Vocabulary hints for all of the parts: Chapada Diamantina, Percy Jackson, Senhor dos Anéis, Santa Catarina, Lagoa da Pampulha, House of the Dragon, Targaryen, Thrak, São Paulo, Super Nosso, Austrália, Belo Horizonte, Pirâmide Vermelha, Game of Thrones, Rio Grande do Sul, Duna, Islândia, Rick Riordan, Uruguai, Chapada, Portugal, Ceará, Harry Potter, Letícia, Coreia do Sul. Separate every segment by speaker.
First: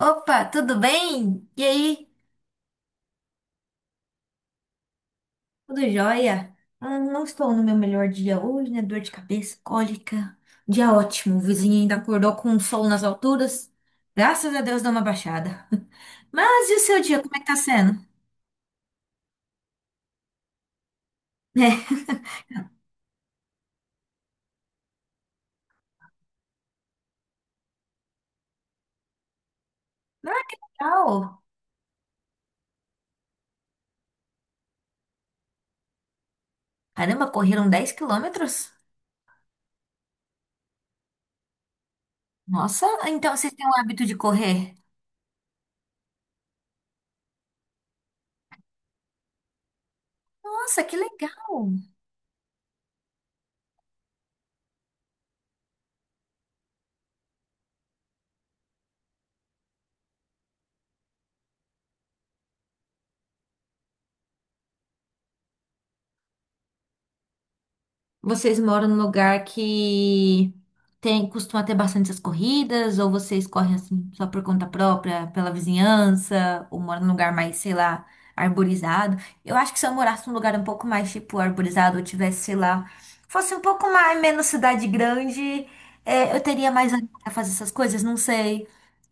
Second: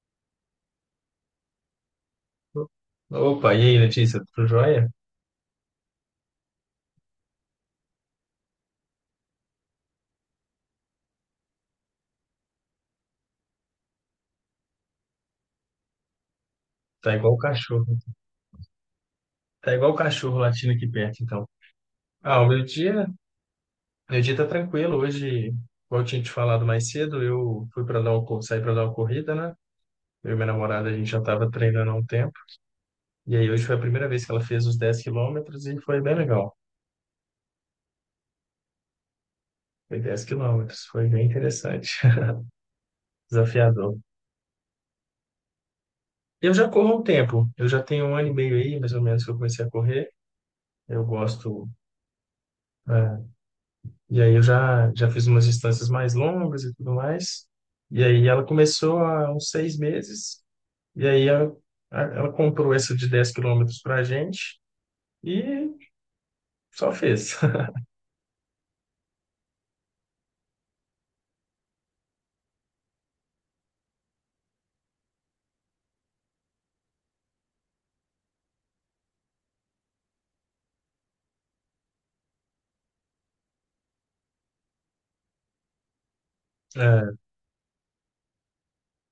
Speaker 1: Opa, tudo bem? E aí?
Speaker 2: Opa, e aí, Letícia, tudo jóia?
Speaker 1: Tudo jóia? Ah, não estou no meu melhor dia hoje, né? Dor de cabeça, cólica. Dia ótimo. O vizinho ainda acordou com o sol nas alturas. Graças a Deus deu uma baixada. Mas e o seu
Speaker 2: Tá
Speaker 1: dia, como
Speaker 2: igual
Speaker 1: é
Speaker 2: o
Speaker 1: que tá
Speaker 2: cachorro.
Speaker 1: sendo?
Speaker 2: Tá igual o cachorro latindo aqui perto, então.
Speaker 1: É.
Speaker 2: Ah, o meu dia, meu dia tá tranquilo. Hoje, como eu tinha te falado mais cedo, eu fui para dar um cor- saí para dar uma corrida, né? Eu e
Speaker 1: Ah,
Speaker 2: minha
Speaker 1: que
Speaker 2: namorada, a gente já
Speaker 1: legal!
Speaker 2: tava treinando há um tempo. E aí, hoje foi a primeira vez que ela fez os 10 km e foi bem legal.
Speaker 1: Caramba, correram 10 quilômetros?
Speaker 2: Foi 10 km, foi bem interessante,
Speaker 1: Nossa, então vocês têm o
Speaker 2: desafiador.
Speaker 1: hábito de correr?
Speaker 2: Eu já corro há um tempo. Eu já tenho um ano e meio aí, mais ou menos, que eu comecei a correr.
Speaker 1: Nossa, que
Speaker 2: Eu gosto.
Speaker 1: legal!
Speaker 2: é, E aí eu já fiz umas distâncias mais longas e tudo mais. E aí ela começou há uns seis meses. E aí ela, ela comprou essa de 10 km pra gente e só fez.
Speaker 1: Vocês moram num lugar que tem, costuma ter bastante as corridas, ou vocês correm assim só por conta própria, pela vizinhança, ou moram num lugar mais, sei lá, arborizado? Eu acho que se eu morasse num lugar um pouco mais tipo arborizado, ou tivesse, sei lá, fosse um pouco mais menos cidade grande, é, eu teria mais ânimo
Speaker 2: É,
Speaker 1: pra fazer essas coisas, não sei.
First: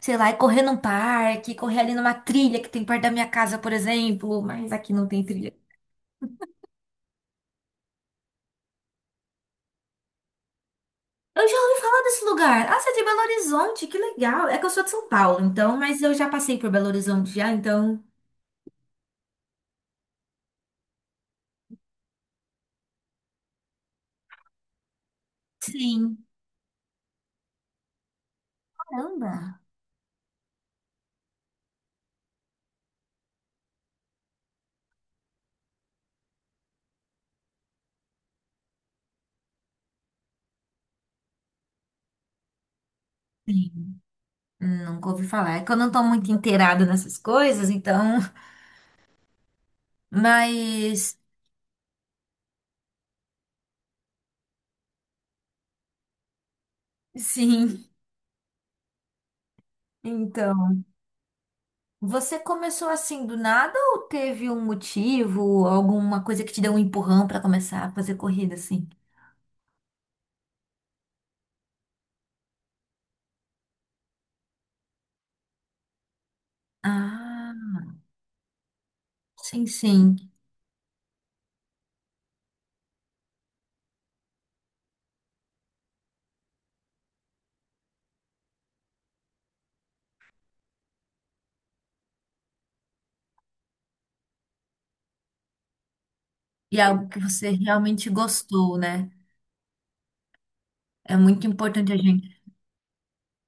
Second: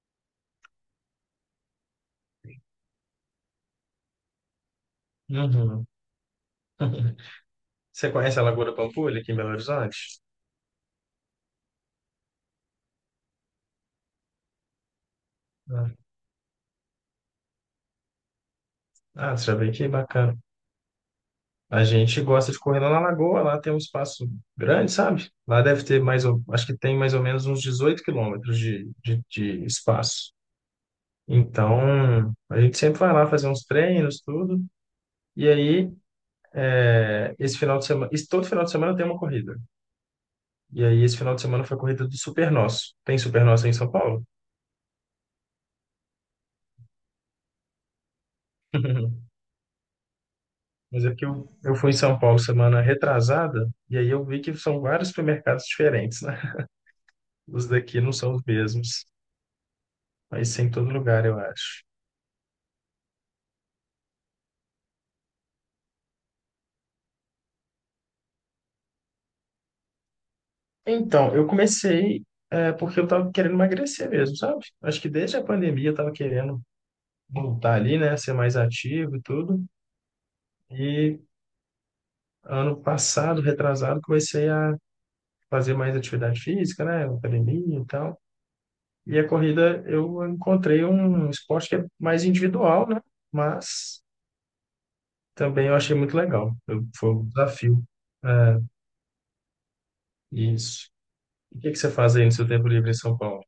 Speaker 1: Sei lá, e correr num parque, correr ali numa trilha que tem perto da minha casa, por exemplo, mas aqui não tem trilha.
Speaker 2: uhum. Você conhece a Lagoa da Pampulha aqui em Belo Horizonte?
Speaker 1: Eu já ouvi falar desse lugar. Ah, você é de Belo Horizonte, que legal. É que eu sou de São Paulo, então,
Speaker 2: Ah,
Speaker 1: mas eu já passei por Belo Horizonte já, então.
Speaker 2: ah, você já veio aqui? Bacana. A gente gosta de correr lá na Lagoa, lá tem um espaço grande, sabe? Lá deve ter mais,
Speaker 1: Sim.
Speaker 2: acho que tem mais ou menos uns 18 km de, de,
Speaker 1: Caramba!
Speaker 2: de espaço. Então, a gente sempre vai lá fazer uns treinos, tudo. E aí, esse final de semana, esse, todo final de semana tem uma corrida. E aí, esse final de semana foi a corrida do Super Nosso. Tem Super Nosso aí em São
Speaker 1: Sim.
Speaker 2: Paulo?
Speaker 1: Nunca ouvi falar. É que eu não tô muito inteirada nessas coisas, então.
Speaker 2: Mas é
Speaker 1: Mas.
Speaker 2: que eu fui em São Paulo semana retrasada, e aí eu vi que são vários supermercados diferentes, né? Os
Speaker 1: Sim.
Speaker 2: daqui não são os mesmos, mas tem em
Speaker 1: Então.
Speaker 2: todo lugar, eu acho.
Speaker 1: Você começou assim do nada ou teve um motivo, alguma coisa que te deu um empurrão pra começar a fazer corrida assim?
Speaker 2: Então, eu comecei porque eu tava querendo emagrecer mesmo, sabe? Acho que desde a pandemia eu tava querendo
Speaker 1: Ah,
Speaker 2: voltar ali, né? Ser mais ativo e tudo.
Speaker 1: sim, sim.
Speaker 2: E ano passado, retrasado, comecei a fazer mais atividade física, né? Academia e tal. E a corrida eu encontrei um esporte que é mais individual, né? Mas também eu achei muito legal.
Speaker 1: E algo
Speaker 2: Foi
Speaker 1: que
Speaker 2: um
Speaker 1: você
Speaker 2: desafio.
Speaker 1: realmente
Speaker 2: É,
Speaker 1: gostou, né?
Speaker 2: isso.
Speaker 1: É muito
Speaker 2: E o que que você
Speaker 1: importante a
Speaker 2: faz aí no
Speaker 1: gente.
Speaker 2: seu tempo livre em São Paulo?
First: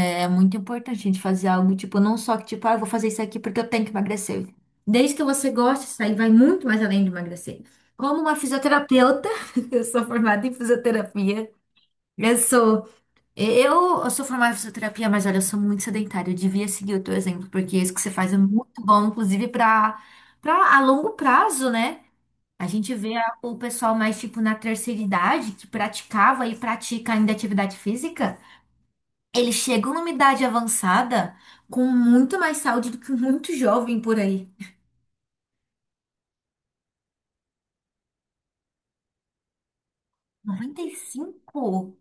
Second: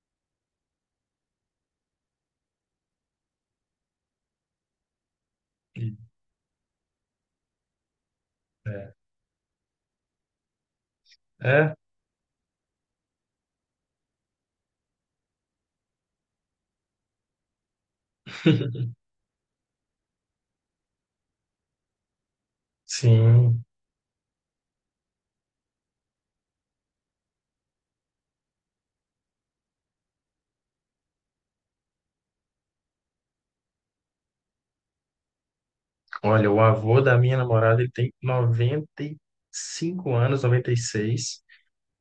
Speaker 1: É muito importante a gente fazer algo, tipo, não só que, tipo, ah, eu vou fazer isso aqui porque eu tenho que emagrecer. Desde que você goste,
Speaker 2: E-
Speaker 1: isso aí vai muito mais além de emagrecer. Como uma
Speaker 2: É,
Speaker 1: fisioterapeuta, eu sou formada em fisioterapia.
Speaker 2: é?
Speaker 1: Eu sou, eu sou formada em fisioterapia, mas olha, eu sou muito sedentária. Eu devia seguir o teu exemplo, porque isso que você faz é muito bom, inclusive para a longo prazo, né? A gente vê o
Speaker 2: Sim.
Speaker 1: pessoal mais, tipo, na terceira idade, que praticava e pratica ainda atividade física. Eles chegam numa idade avançada com muito mais saúde do que muito jovem por aí.
Speaker 2: Olha, o avô da minha namorada, ele tem 95 anos, noventa e
Speaker 1: Noventa e
Speaker 2: seis.
Speaker 1: cinco,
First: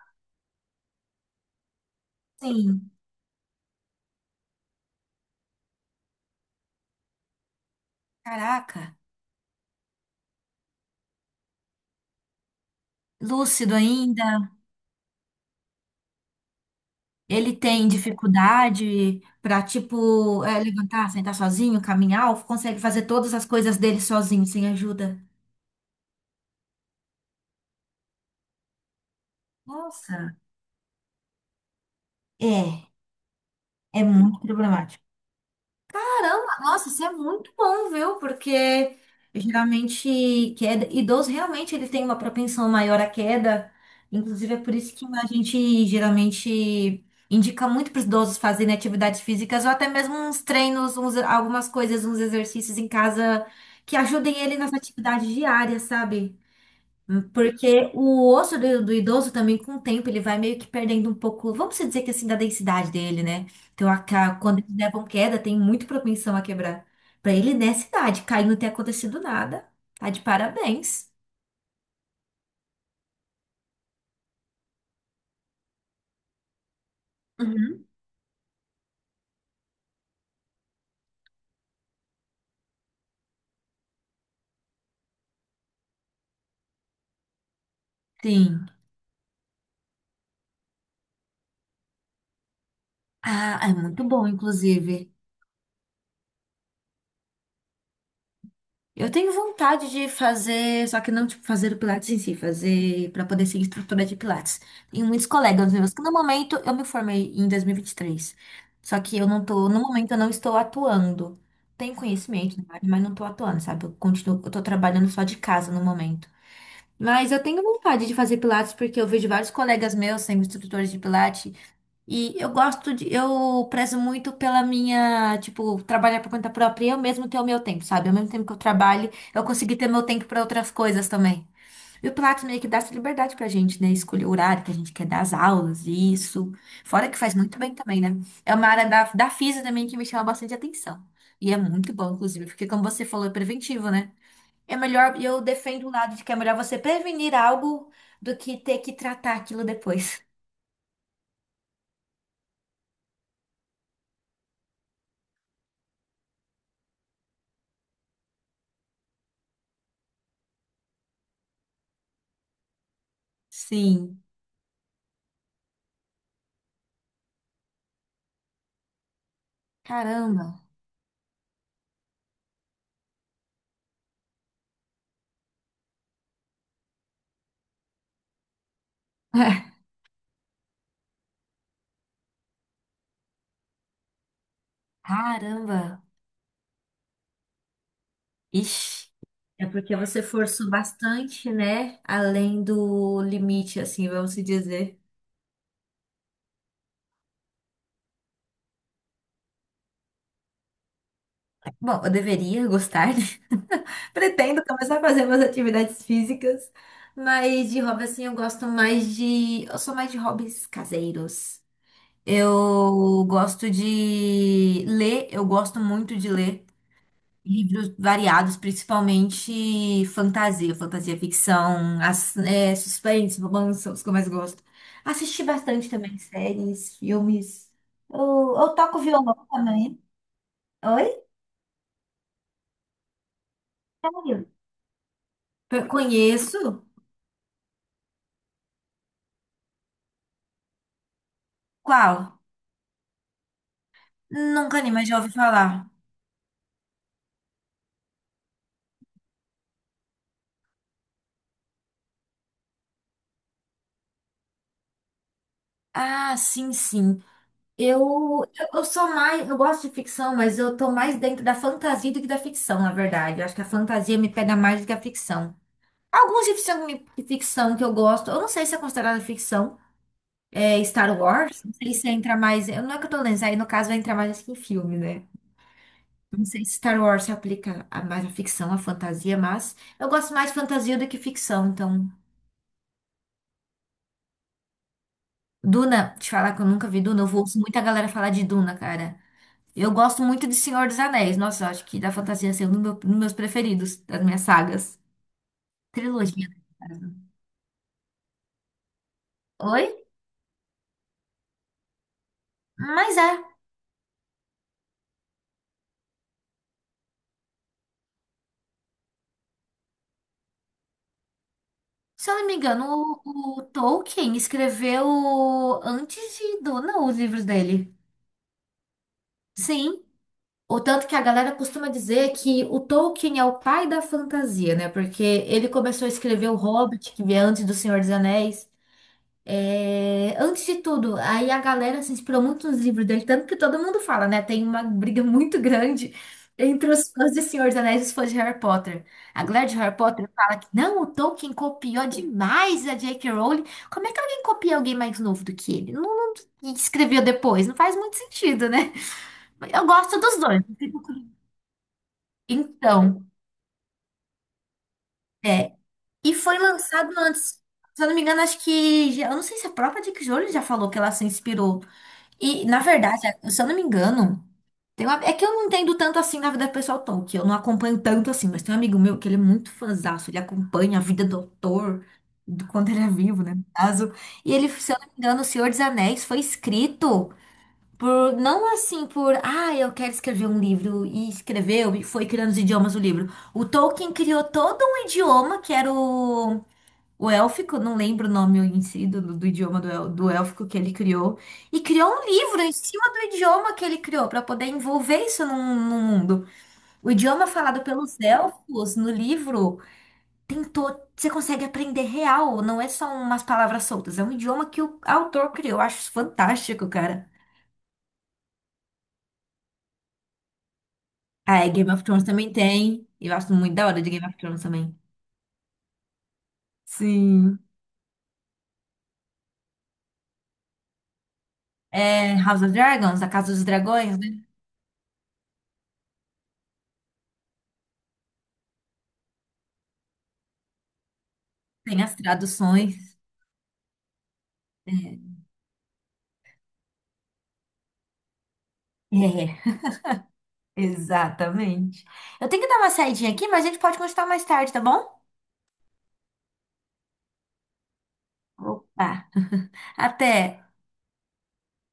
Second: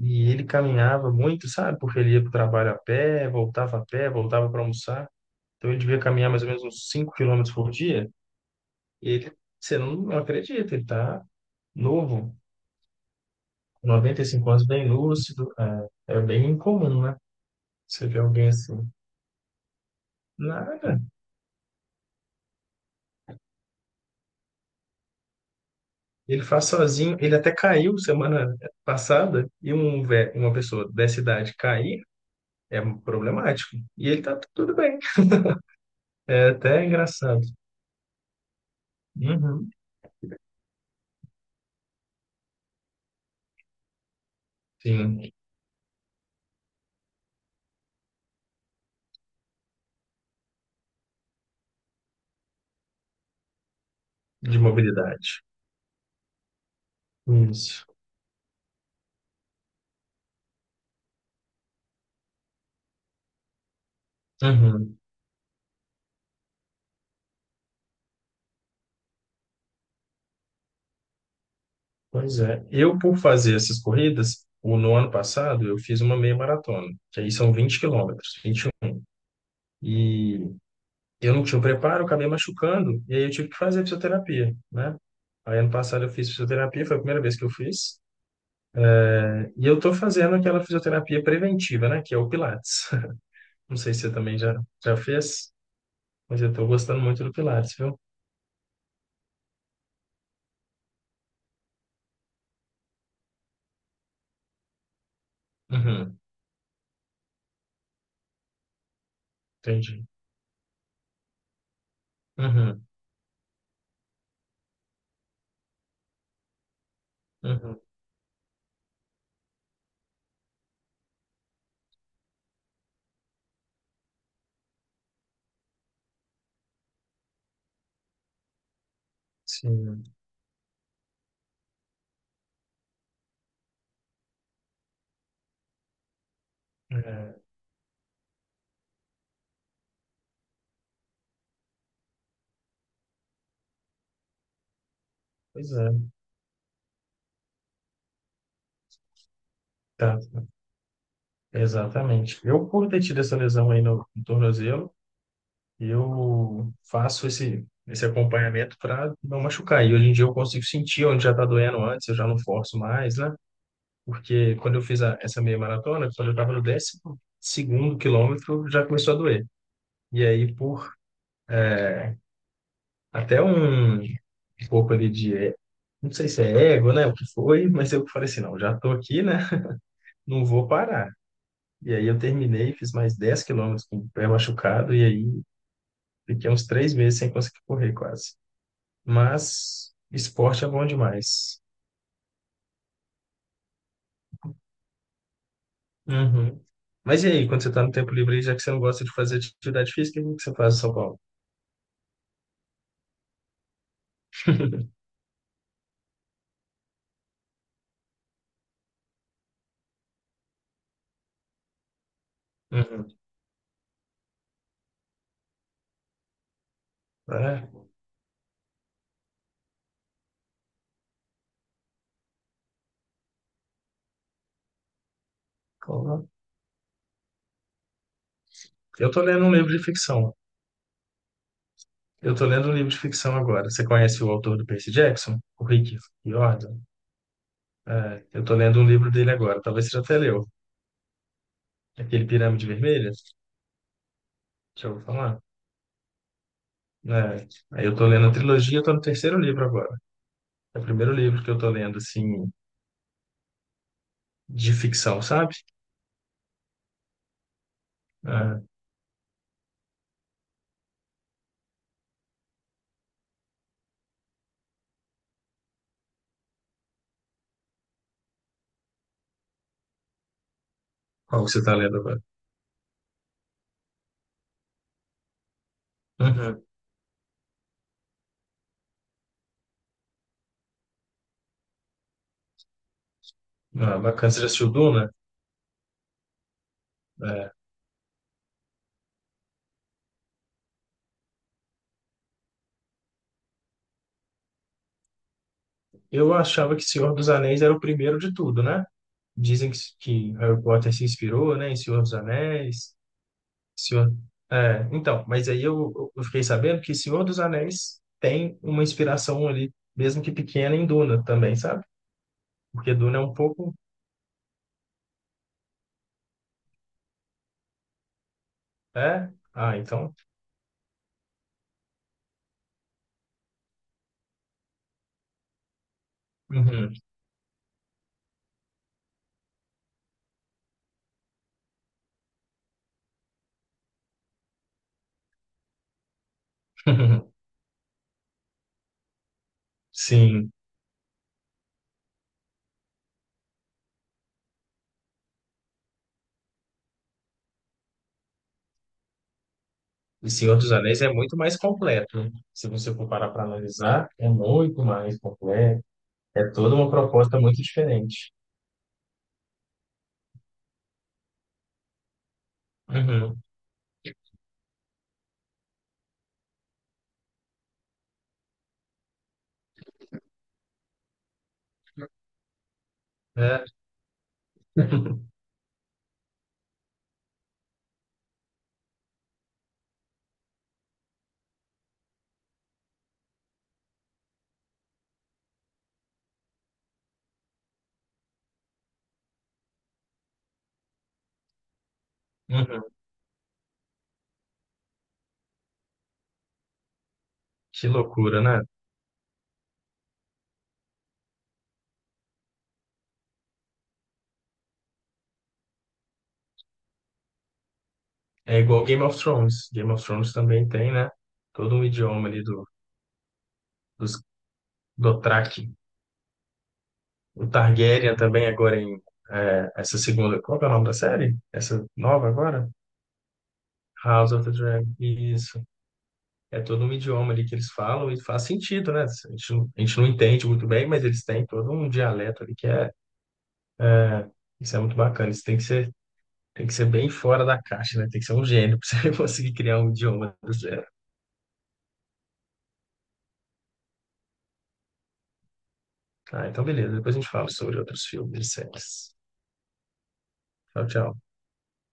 Speaker 2: E ele caminhava muito, sabe? Porque ele ia para o trabalho
Speaker 1: sim,
Speaker 2: a pé, voltava para almoçar. Então ele devia caminhar mais ou menos uns 5 km por dia.
Speaker 1: caraca.
Speaker 2: E ele, você não, não acredita, ele tá novo,
Speaker 1: Lúcido
Speaker 2: com 95
Speaker 1: ainda.
Speaker 2: anos, bem lúcido. É, é bem incomum, né?
Speaker 1: Ele tem
Speaker 2: Você vê alguém assim.
Speaker 1: dificuldade para, tipo, é,
Speaker 2: Nada.
Speaker 1: levantar, sentar sozinho, caminhar, ou consegue fazer todas as coisas dele sozinho, sem ajuda.
Speaker 2: Ele faz sozinho. Ele até caiu semana passada.
Speaker 1: Nossa.
Speaker 2: Uma pessoa dessa idade cair é
Speaker 1: É,
Speaker 2: problemático.
Speaker 1: é
Speaker 2: E ele tá
Speaker 1: muito
Speaker 2: tudo bem.
Speaker 1: problemático.
Speaker 2: É
Speaker 1: Caramba,
Speaker 2: até
Speaker 1: nossa, isso é
Speaker 2: engraçado.
Speaker 1: muito bom, viu? Porque
Speaker 2: Uhum.
Speaker 1: geralmente queda, idoso realmente ele tem uma propensão maior à queda. Inclusive é por isso que
Speaker 2: Sim,
Speaker 1: a gente geralmente indica muito para os idosos fazerem atividades físicas ou até mesmo uns treinos, uns, algumas coisas, uns exercícios em casa que ajudem ele
Speaker 2: de
Speaker 1: nas atividades
Speaker 2: mobilidade.
Speaker 1: diárias, sabe?
Speaker 2: Isso.
Speaker 1: Porque o osso do idoso também, com o tempo, ele vai meio que perdendo um pouco, vamos dizer que assim, da densidade dele, né? Então, quando eles
Speaker 2: Uhum.
Speaker 1: levam queda, tem muito propensão a quebrar. Pra ele, nessa idade, cair e não ter acontecido nada, tá de parabéns.
Speaker 2: Pois é. Por fazer essas corridas, no ano passado, eu fiz uma meia maratona, que aí são 20
Speaker 1: Uhum.
Speaker 2: quilômetros, 21. E um. E eu não tinha o preparo, eu acabei machucando, e aí eu tive que fazer fisioterapia, né? Aí ano passado eu fiz fisioterapia, foi a primeira vez que eu fiz.
Speaker 1: Sim.
Speaker 2: E eu tô fazendo aquela fisioterapia preventiva, né? Que é o Pilates.
Speaker 1: Ah, é
Speaker 2: Não sei se
Speaker 1: muito
Speaker 2: você
Speaker 1: bom,
Speaker 2: também já
Speaker 1: inclusive.
Speaker 2: fez, mas eu tô gostando muito do Pilates, viu?
Speaker 1: Eu tenho vontade de fazer, só que não, tipo, fazer o Pilates em si, fazer para poder ser instrutora de Pilates. Tenho muitos colegas meus que no
Speaker 2: Uhum,
Speaker 1: momento eu me formei em 2023. Só que eu não tô, no
Speaker 2: entendi.
Speaker 1: momento eu não estou atuando. Tenho conhecimento na
Speaker 2: Uhum,
Speaker 1: área, mas não tô atuando, sabe? Eu continuo, eu tô trabalhando só de casa no momento. Mas eu tenho
Speaker 2: uhum,
Speaker 1: vontade de fazer Pilates porque eu vejo vários colegas meus sendo instrutores de Pilates e eu gosto de, eu prezo muito pela minha, tipo, trabalhar por conta própria e eu mesmo ter o meu tempo, sabe? Ao mesmo tempo que eu trabalho, eu consegui ter meu
Speaker 2: sim.
Speaker 1: tempo para outras coisas também. E o Pilates meio que dá essa liberdade pra gente, né? Escolher o horário que a gente quer dar as aulas, e isso. Fora que faz
Speaker 2: É,
Speaker 1: muito bem também, né? É uma área da física também que me chama bastante atenção. E é muito bom, inclusive, porque como você falou, é preventivo, né? É melhor, e eu
Speaker 2: pois
Speaker 1: defendo o
Speaker 2: é,
Speaker 1: lado de que é melhor você prevenir algo do que ter que tratar aquilo depois.
Speaker 2: tá. Exatamente. Eu, por ter tido essa lesão aí no tornozelo, eu faço esse acompanhamento para não machucar. E hoje em dia eu consigo sentir onde já está doendo antes, eu já não forço mais, né?
Speaker 1: Sim.
Speaker 2: Porque quando eu fiz essa meia maratona, quando eu estava no décimo segundo quilômetro, já começou a doer. E aí,
Speaker 1: Caramba.
Speaker 2: por até um um pouco ali de, é, não sei se é ego, né? O que foi, mas eu falei assim, não, já estou aqui, né? Não vou parar. E aí eu terminei, fiz mais 10 km com o pé machucado, e aí
Speaker 1: Caramba!
Speaker 2: fiquei uns três meses sem conseguir correr quase.
Speaker 1: Ixi! É
Speaker 2: Mas
Speaker 1: porque você
Speaker 2: esporte é
Speaker 1: forçou
Speaker 2: bom
Speaker 1: bastante,
Speaker 2: demais.
Speaker 1: né? Além do limite, assim, vamos se dizer.
Speaker 2: Uhum. Mas e aí, quando você está no tempo livre, aí, já que você não gosta de fazer atividade física, o que você faz em São Paulo?
Speaker 1: Bom, eu deveria gostar, né? Pretendo começar a fazer minhas atividades físicas, mas de hobby, assim, eu gosto mais de. Eu sou mais de hobbies caseiros.
Speaker 2: Uhum.
Speaker 1: Eu gosto de ler, eu gosto muito de ler.
Speaker 2: É,
Speaker 1: Livros variados, principalmente fantasia, fantasia ficção, é, suspense, romance, são os que eu mais gosto. Assisti bastante também
Speaker 2: como?
Speaker 1: séries, filmes. Eu toco
Speaker 2: Eu tô
Speaker 1: violão
Speaker 2: lendo um livro de
Speaker 1: também.
Speaker 2: ficção.
Speaker 1: Oi?
Speaker 2: Eu tô lendo um livro de ficção agora. Você conhece o
Speaker 1: Sério?
Speaker 2: autor do Percy Jackson? O
Speaker 1: Eu
Speaker 2: Rick Riordan?
Speaker 1: conheço?
Speaker 2: É, eu tô lendo um livro dele agora. Talvez você já até leu. Aquele
Speaker 1: Qual?
Speaker 2: Pirâmide Vermelha?
Speaker 1: Nunca
Speaker 2: Já
Speaker 1: nem
Speaker 2: ouviu
Speaker 1: mais já ouvi
Speaker 2: falar?
Speaker 1: falar.
Speaker 2: É, aí eu tô lendo a trilogia, eu tô no terceiro livro agora. É o primeiro livro que eu tô lendo, assim, de ficção, sabe?
Speaker 1: Ah, sim, sim. Eu,
Speaker 2: Ah,
Speaker 1: eu sou mais. Eu gosto de ficção, mas eu tô mais dentro da fantasia do que da ficção, na verdade. Eu acho que a fantasia me pega mais do que a ficção. Alguns de ficção que eu gosto, eu não sei se é considerada ficção, é Star
Speaker 2: qual que
Speaker 1: Wars,
Speaker 2: você
Speaker 1: não
Speaker 2: tá
Speaker 1: sei
Speaker 2: lendo
Speaker 1: se
Speaker 2: agora?
Speaker 1: entra mais, não é que eu tô lendo, isso aí no caso vai entrar mais acho que em filme, né? Não sei
Speaker 2: Uhum.
Speaker 1: se Star Wars se aplica a mais à ficção, à fantasia, mas eu gosto mais de fantasia do que ficção, então...
Speaker 2: Ah, bacana, você já assistiu Duna?
Speaker 1: Duna, te falar que eu nunca vi Duna, eu
Speaker 2: É.
Speaker 1: ouço muita galera falar de Duna, cara. Eu gosto muito de Senhor dos Anéis, nossa, eu acho que da fantasia assim, é um do dos meus preferidos, das minhas sagas.
Speaker 2: Eu
Speaker 1: Trilogia, né,
Speaker 2: achava que
Speaker 1: no
Speaker 2: Senhor
Speaker 1: caso.
Speaker 2: dos Anéis era o primeiro de tudo, né? Dizem
Speaker 1: Oi?
Speaker 2: que Harry Potter se inspirou, né, em Senhor dos Anéis.
Speaker 1: Mas é.
Speaker 2: Senhor... É, então, mas aí eu fiquei sabendo que Senhor dos Anéis tem uma inspiração ali, mesmo que pequena, em Duna também, sabe?
Speaker 1: Se eu não me engano,
Speaker 2: Porque Duna é um
Speaker 1: o
Speaker 2: pouco.
Speaker 1: Tolkien escreveu antes de Duna os livros dele.
Speaker 2: É? Ah,
Speaker 1: Sim.
Speaker 2: então.
Speaker 1: O tanto que a galera costuma dizer que o Tolkien é o pai da fantasia, né? Porque ele começou a escrever O
Speaker 2: Uhum.
Speaker 1: Hobbit, que veio antes do Senhor dos Anéis. É, antes de tudo, aí a galera se inspirou muito nos livros dele, tanto que todo mundo fala, né? Tem uma briga muito grande entre os fãs de Senhor dos Anéis e os fãs de Harry Potter. A galera de Harry Potter
Speaker 2: Sim.
Speaker 1: fala que não, o Tolkien copiou demais a J.K. Rowling. Como é que alguém copia alguém mais novo do que ele? Não, não e escreveu depois, não faz muito sentido, né? Mas eu gosto
Speaker 2: E
Speaker 1: dos
Speaker 2: Senhor
Speaker 1: dois,
Speaker 2: dos
Speaker 1: não fico
Speaker 2: Anéis é muito mais completo, né? Se você for
Speaker 1: Então,
Speaker 2: parar para analisar, é muito mais
Speaker 1: é.
Speaker 2: completo.
Speaker 1: E
Speaker 2: É
Speaker 1: foi
Speaker 2: toda uma
Speaker 1: lançado
Speaker 2: proposta muito
Speaker 1: antes. Se eu não me
Speaker 2: diferente.
Speaker 1: engano, acho que eu não sei se a própria J.K. Rowling já falou que ela se inspirou. E, na verdade,
Speaker 2: Uhum.
Speaker 1: é, se eu não me engano, tem é que eu não entendo tanto assim na vida pessoal Tolkien, que eu não acompanho tanto assim, mas tem um amigo meu que ele é muito fãzaço, ele acompanha a vida do autor, do quando ele é vivo, né,
Speaker 2: É.
Speaker 1: no caso. E ele, se eu não me engano, O Senhor dos Anéis foi escrito por, não assim por, ah, eu quero escrever um livro, e escreveu, e foi criando os idiomas do livro. O Tolkien criou todo um idioma que era o élfico, não lembro o nome em si do, do idioma do, do élfico que ele criou, e criou um livro em
Speaker 2: Uhum.
Speaker 1: cima do idioma que ele criou, para poder envolver isso num mundo. O idioma falado
Speaker 2: Que
Speaker 1: pelos
Speaker 2: loucura, né?
Speaker 1: elfos no livro tentou, você consegue aprender real, não é só umas palavras soltas, é um idioma que o autor criou. Eu acho isso fantástico, cara.
Speaker 2: É igual Game of Thrones. Game of Thrones também tem, né?
Speaker 1: Ah, é,
Speaker 2: Todo um
Speaker 1: Game of Thrones
Speaker 2: idioma ali
Speaker 1: também tem. Eu acho muito da hora de
Speaker 2: dos,
Speaker 1: Game of Thrones também.
Speaker 2: do Thrak. O
Speaker 1: Sim.
Speaker 2: Targaryen também agora essa segunda. Qual que é o nome da série? Essa nova
Speaker 1: É House
Speaker 2: agora?
Speaker 1: of Dragons, A Casa dos Dragões, né?
Speaker 2: House of the Dragon. Isso. É todo um idioma ali que eles falam e faz sentido, né? A gente, a gente não entende muito bem, mas eles têm todo um
Speaker 1: Tem as
Speaker 2: dialeto ali que é,
Speaker 1: traduções.
Speaker 2: isso é muito
Speaker 1: É.
Speaker 2: bacana. Tem que ser bem fora da caixa, né? Tem que ser um gênio para você conseguir
Speaker 1: é.
Speaker 2: criar um idioma do zero.
Speaker 1: Exatamente. Eu tenho que dar uma saidinha aqui, mas a gente pode continuar mais tarde, tá bom?
Speaker 2: Ah, então beleza, depois a gente fala sobre outros filmes e
Speaker 1: Opa,
Speaker 2: séries.
Speaker 1: até!
Speaker 2: Tchau, tchau.